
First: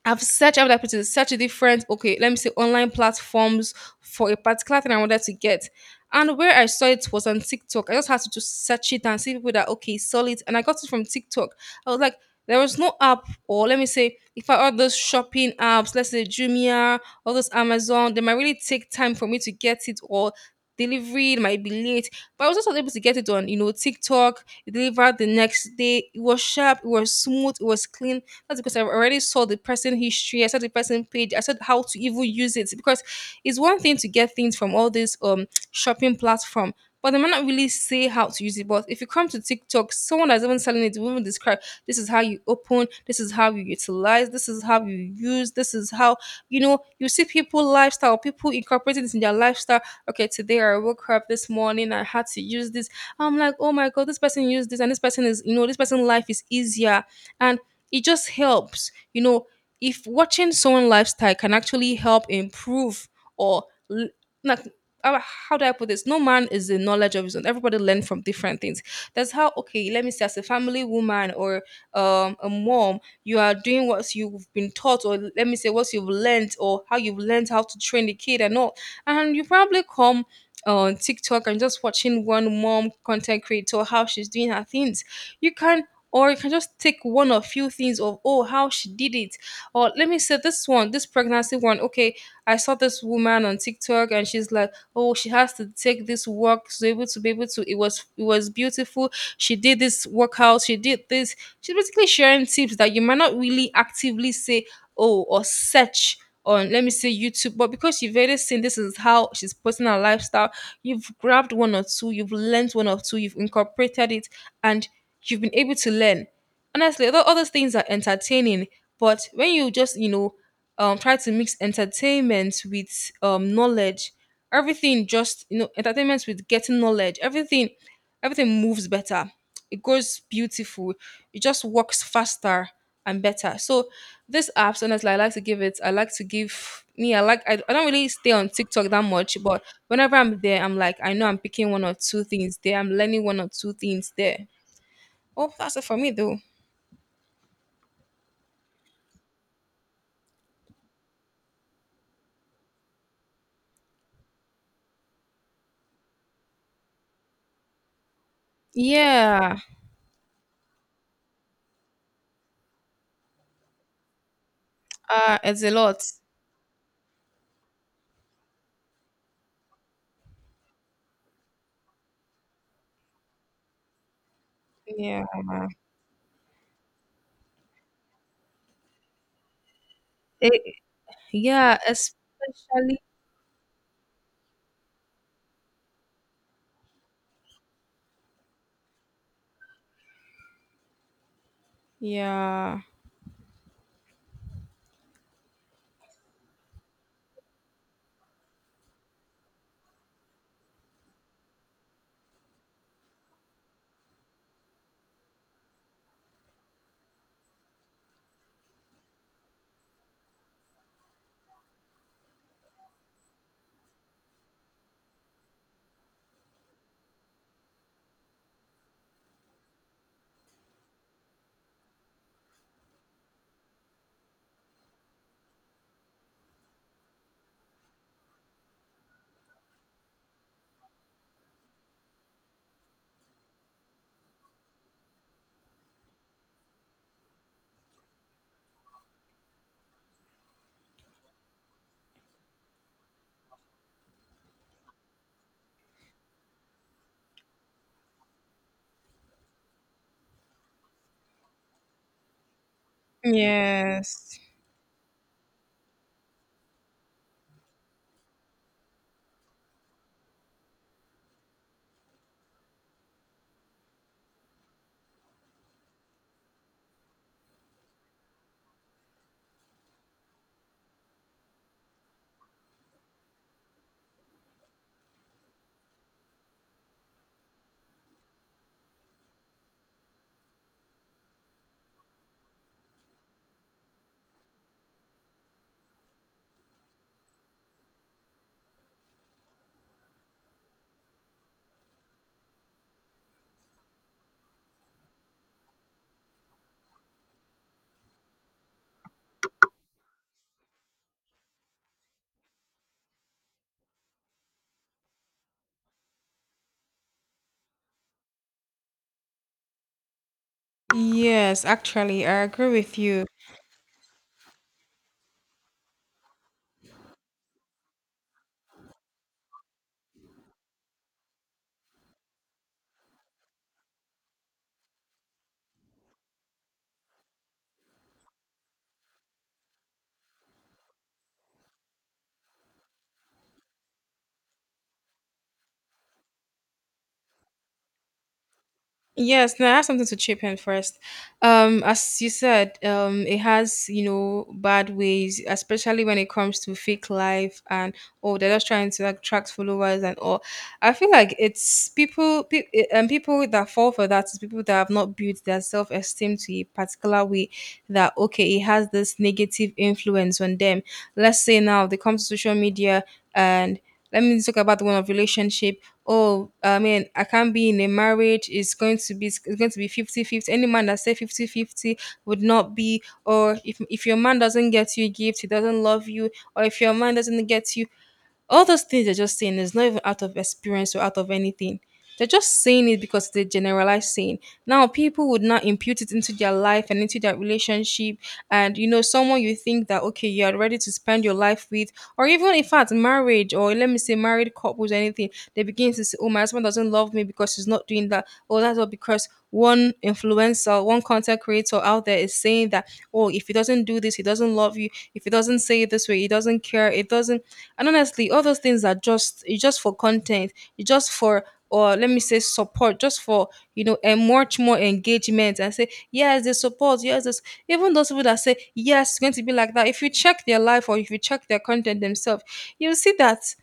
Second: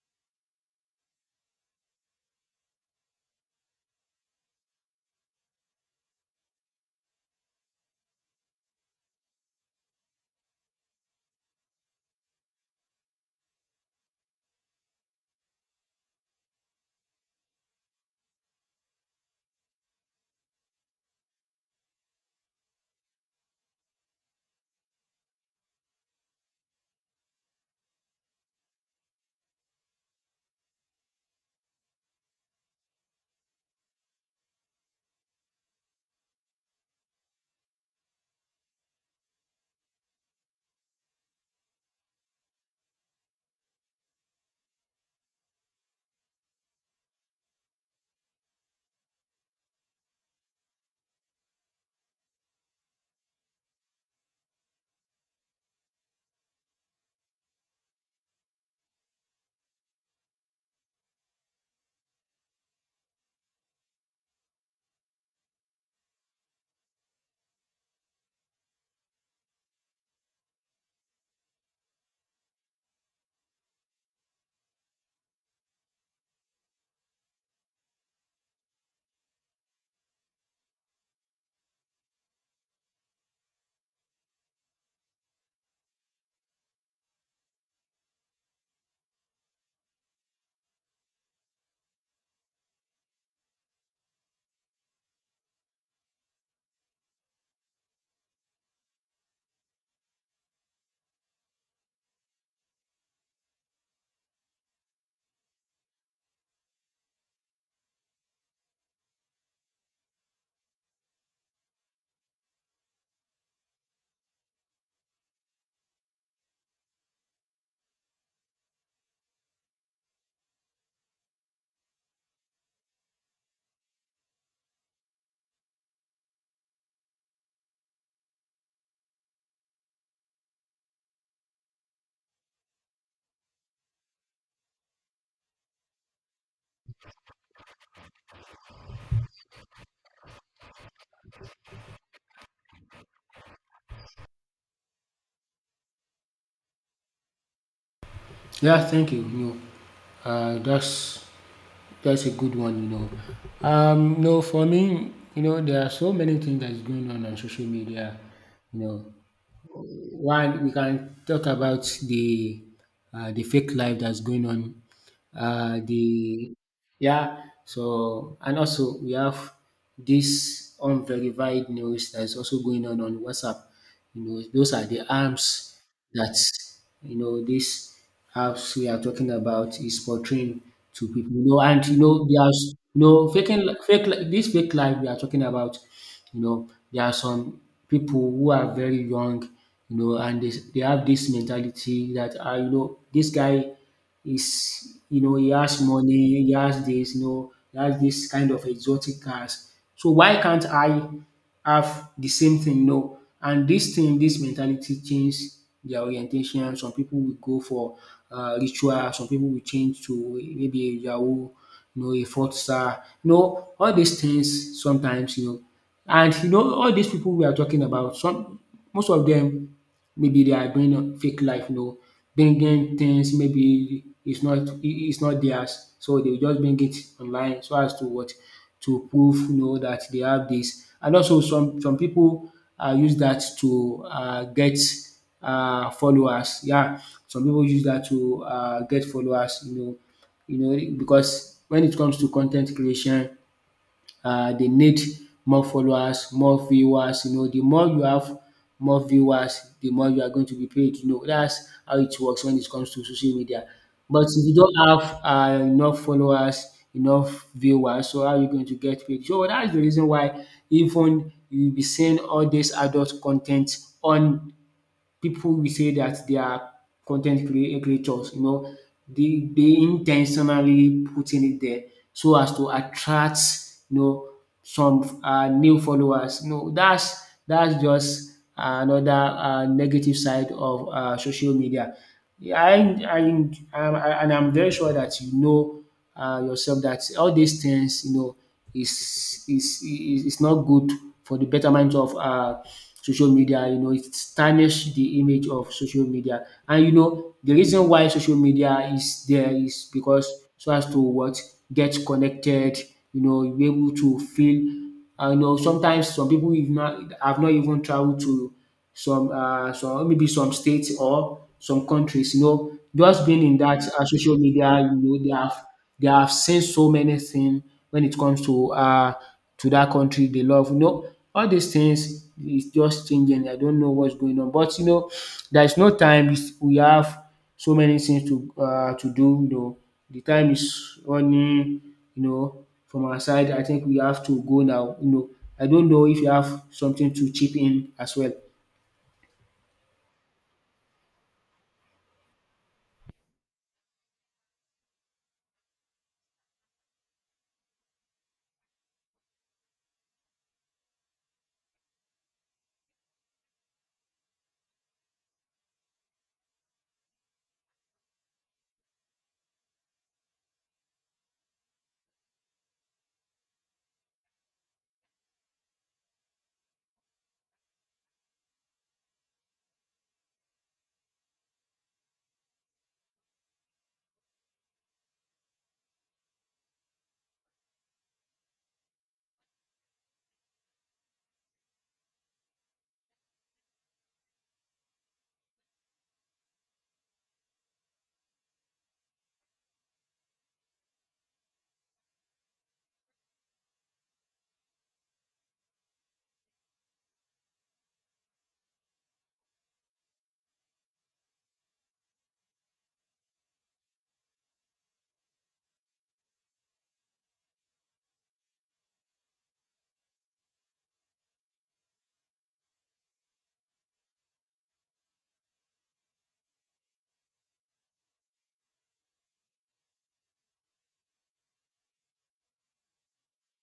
B: I've searched, I've like to search different, okay, let me say online platforms for a particular thing I wanted to get. And where I saw it was on TikTok. I just had to just search it and see people that, okay, sell it. And I got it from TikTok. I was like, there was no app, or let me say, if I, all those shopping apps, let's say Jumia, all those Amazon, they might really take time for me to get it, or delivery, it might be late. But I was also able to get it on, you know, TikTok. It delivered the next day. It was sharp, it was smooth, it was clean. That's because I already saw the person history. I saw the person page. I saw how to even use it, because it's one thing to get things from all this shopping platform, but they might not really say how to use it. But if you come to TikTok, someone that's even selling it will even describe, this is how you open, this is how you utilize, this is how you use, this is how, you know, you see people lifestyle, people incorporating this in their lifestyle. Okay, today I woke up this morning, I had to use this. I'm like, oh my god, this person used this, and this person is, you know, this person's life is easier. And it just helps, you know, if watching someone lifestyle can actually help improve, or l- like, uh, how do I put this? No man is the knowledge of his own. Everybody learn from different things. That's how. Okay, let me say, as a family woman or a mom, you are doing what you've been taught, or let me say, what you've learned, or how you've learned how to train the kid and all. And you probably come on TikTok and just watching one mom content creator how she's doing her things. You can, or you can just take one or few things of, oh, how she did it, or let me say this one, this pregnancy one. Okay, I saw this woman on TikTok and she's like, oh, she has to take this work to be able to it was beautiful. She did this workout, she did this, she's basically sharing tips that you might not really actively say, oh, or search on, let me say, YouTube, but because you've already seen this is how she's posting her lifestyle, you've grabbed one or two, you've learned one or two, you've incorporated it, and you've been able to learn. Honestly, although other things are entertaining, but when you just try to mix entertainment with knowledge, everything just, you know, entertainment with getting knowledge, everything moves better. It goes beautiful. It just works faster and better. So this apps, honestly, I like to give it. I like to give me. I like. I don't really stay on TikTok that much, but whenever I'm there, I'm like, I know I'm picking one or two things there. I'm learning one or two things there. Oh, that's it for me though.
A: Yeah, thank you. No, uh, that's that's a good one. You know, no, for me, you know, there are so many things that is going on social media. You know,
B: Yeah,
A: one we can talk about the fake life that's going on,
B: it's a lot.
A: the yeah, so and also we have this unverified news that is also going on WhatsApp, you know, those are the
B: Yeah.
A: arms that, you know, these apps we are talking about is portraying
B: It-
A: to people, you know,
B: yeah,
A: and you know there's,
B: especially.
A: you know, faking li- fake li- this fake life we are talking about, you know, there are some people who are very young, you know, and they have this mentality that ah, you
B: Yeah.
A: know, this guy, he's, you know, he has money, he has this, you know, he has this kind of exotic cars. So why can't I have the same thing? No. And this thing, this mentality change their orientation. Some people will go for ritual. Some people will change to maybe a Yahoo, you know, a Forza. You know, all these things sometimes, you know, and you know, all these people we are talking about, some most of them maybe they are doing a fake life, you know, bringing things maybe it's not, it's not theirs, so they will just bring it online so as to what, to prove, you know, that they have this. And also some people use that to get followers. Yeah, some people use that to get followers, you know, because when it comes to content creation, they need more followers, more viewers, you know, the more you have more viewers, the more you are going to be paid, you know. That's how it works when it comes to social media. But
B: Yes.
A: if you don't have enough followers, enough viewers, so how are you going to get paid? So that's the reason why even you'll be seeing all this adult content on, people will say that they are creators, you know, they intentionally putting it there so as to attract, you know, some new followers. You know, that's just another negative side of social media. Yeah, I, I'm- I, and I'm very sure that you know yourself that all these things, you know, is not good for the betterment of social media. You know, it tarnish the image of social media. And you know, the reason why social media is there is because so as to what, get connected. You know, you be able to feel. I know sometimes some people have not even traveled to some maybe some states or
B: Yes,
A: some
B: actually,
A: countries, you
B: I agree
A: know,
B: with you.
A: just being in that social media, you know, they have seen so many things when it comes to that country they love. You know, all these things is just changing. I don't know what's going on, but you know, there's no time. It's- We have so many things to do. You know, the time is running. You know, from our side, I think we have to go now. You know, I don't know if you have something to chip in as well.
B: Yes, now I have something to chip in first. As you said, it has, you know, bad ways, especially when it comes to fake life and, oh, they're just trying to attract followers and all. I feel like it's people, and people that fall for that is people that have not built their self esteem to a particular way. That okay, it has this negative influence on them. Let's say now they come to social media and let me talk about the one of relationship. Oh, I mean, I can't be in a marriage it's going to be, it's going to be 50-50. Any man that say 50-50 would not be, or if your man doesn't get you a gift he doesn't love you, or if your man doesn't get you, all those things they're just saying is not even out of experience or out of anything. They're just saying it because they generalize saying. Now people would not impute it into their life and into their relationship. And you know, someone you think that okay, you are ready to spend your life with, or even in fact, marriage, or let me say married couples or anything, they begin to say, oh, my husband doesn't love me because he's not doing that. Oh, that's all because one influencer, one content creator out there is saying that, oh, if he doesn't do this, he doesn't love you. If he doesn't say it this way, he doesn't care. It doesn't. And honestly, all those things are just, it's just for content. It's just for, or let me say support, just for, you know, and much more engagement and say yes, they support. Yes, this. Even those people that say yes, it's going to be like that. If you check their life or if you check their content themselves, you'll see that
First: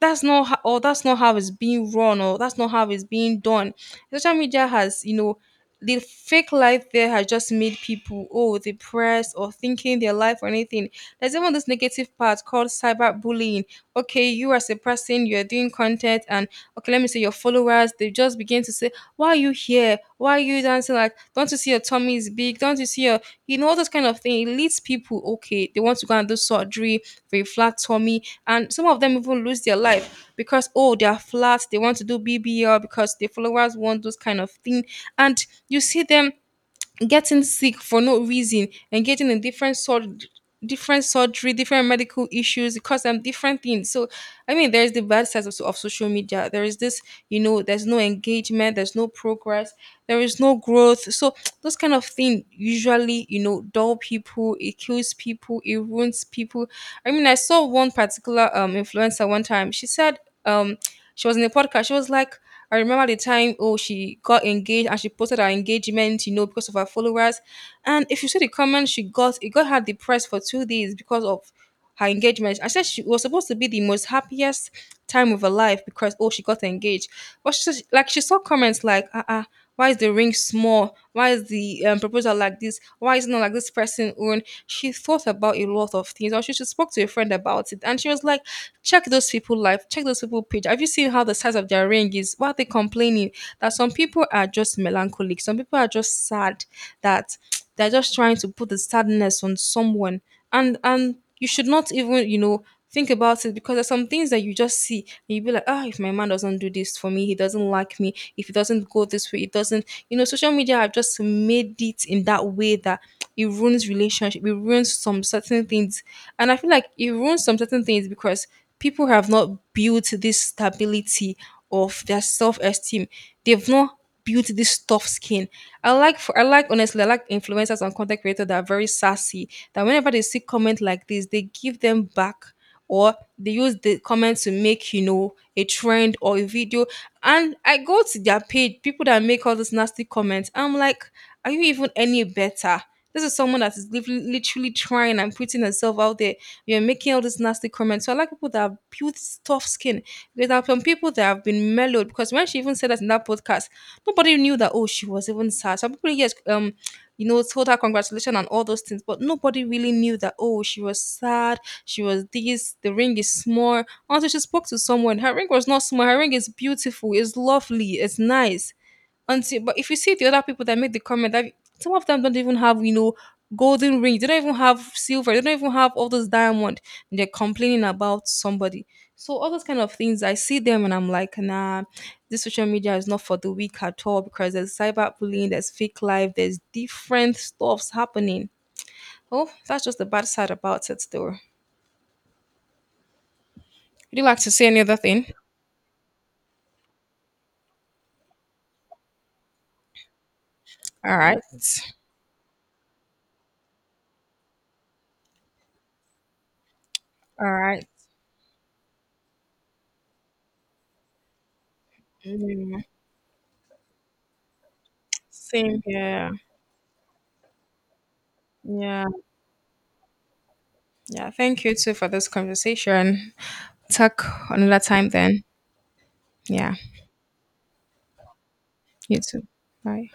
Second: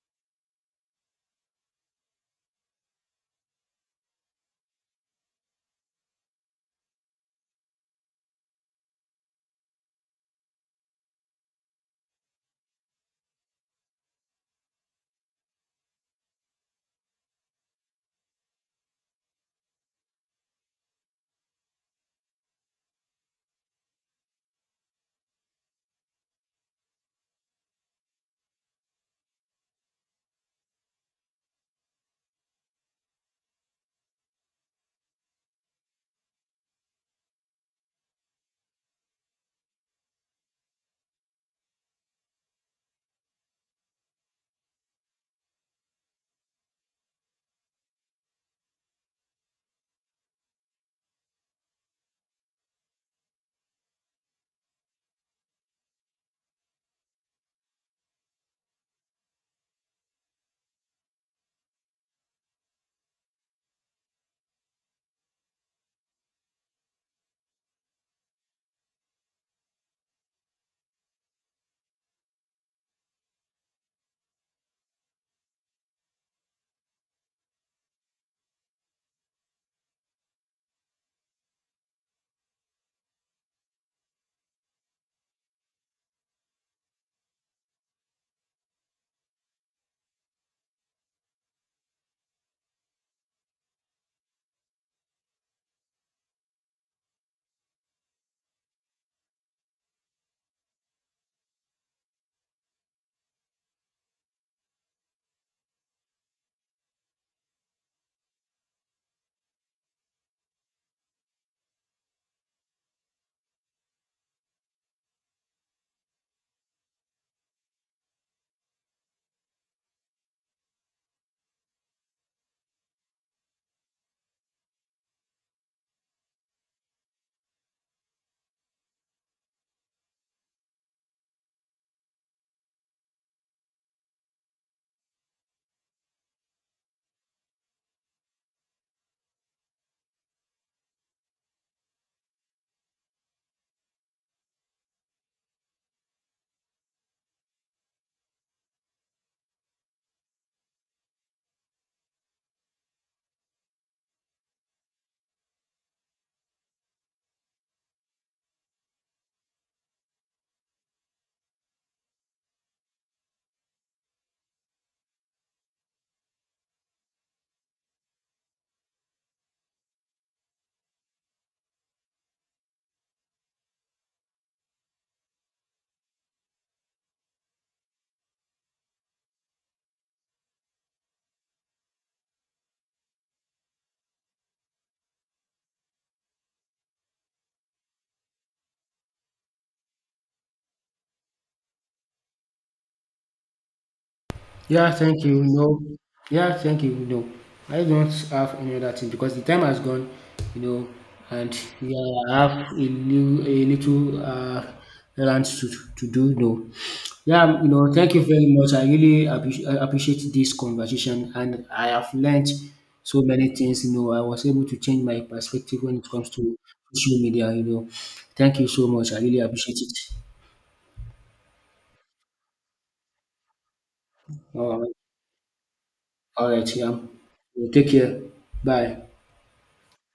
B: that's not how, or that's not how it's being run, or that's not how it's being done. Social media has, you know, the fake life there has just made people, oh, depressed or thinking their life or anything. There's even this negative part called cyberbullying. Okay, you as a person, you're doing content, and okay, let me say your followers, they just begin to say, why are you here, why are you dancing, like, don't you see your tummy is big, don't you see your, you know, all those kind of thing. It leads people, okay, they want to go and do surgery for a flat tummy, and some of them even lose their life because, oh, they are flat, they want to do BBL because the followers want those kind of thing, and you see them getting sick for no reason, engaging in different sort, different surgery, different medical issues, it cause them different things. So I mean there's the bad sides of, of social media. There is this, you know, there's no engagement, there's no progress, there is no growth. So those kind of thing usually, you know, dull people, it kills people, it ruins people. I mean I saw one particular influencer one time. She said um she was in a podcast, she was like, I remember the time, oh, she got engaged and she posted her engagement, you know, because of her followers. And if you see the comment she got, it got her depressed for 2 days because of her engagement. I said she was supposed to be the most happiest time of her life because, oh, she got engaged, but she said, like, she saw comments like, why is the ring small? Why is the proposal like this? Why is it not like this person own? She thought about a lot of things, or she spoke to a friend about it, and she was like, check those people life, check those people page, have you seen how the size of their ring is, why are they complaining, that some people are just melancholic, some people are just sad, that they're just trying to put the sadness on someone. And you should not even, you know, think about it, because there's some things that you just see and you be like, ah, if my man doesn't do this for me he doesn't like me, if it doesn't go this way, it doesn't. You know, social media have just made it in that way that it ruins relationship, it ruins some certain things, and I feel like it ruins some certain things because people have not built this stability of their self esteem. They've not built this tough skin. I like, honestly, I like influencers and content creators that are very sassy. That whenever they see comment like this, they give them back, or they use the comment to make, you know, a trend or a video, and I go to their page, people that make all those nasty comments. I'm like, are you even any better? This is someone that is literally trying and putting herself out there. You're making all these nasty comments. So I like people that have built tough skin. There are some people that have been mellowed because when she even said that in that podcast, nobody knew that, oh, she was even sad. Some people, yes, you know, told her congratulations and all those things, but nobody really knew that, oh, she was sad, she was this, the ring is small. Until she spoke to someone, her ring was not small. Her ring is beautiful, it's lovely, it's nice. Until, but if you see the other people that make the comment, that some of them don't even have, you know, golden rings. They don't even have silver. They don't even have all those diamond. And they're complaining about somebody. So all those kind of things, I see them and I'm like, nah, this social media is not for the weak at all because there's cyberbullying, there's fake life, there's different stuffs happening. Oh, that's just the bad side about it, though. Would you like to say any
A: Yeah,
B: other
A: thank
B: thing?
A: you. No. Yeah, thank you. No. I don't have any other thing because the time has gone, you know,
B: All right.
A: and yeah, I have a new, a little errand to do. No.
B: All
A: Yeah, you
B: right.
A: know, thank you very much. I appreciate this conversation and I have learned
B: Mm,
A: so many things. You know, I was able to change my
B: same
A: perspective when it
B: here.
A: comes to social media. You know, thank you so
B: Yeah.
A: much. I really appreciate it.
B: Yeah. Thank you too for this conversation. Talk another
A: All right.
B: time then.
A: All
B: Yeah.
A: right. Yeah. Take care. Bye.
B: You too. Bye.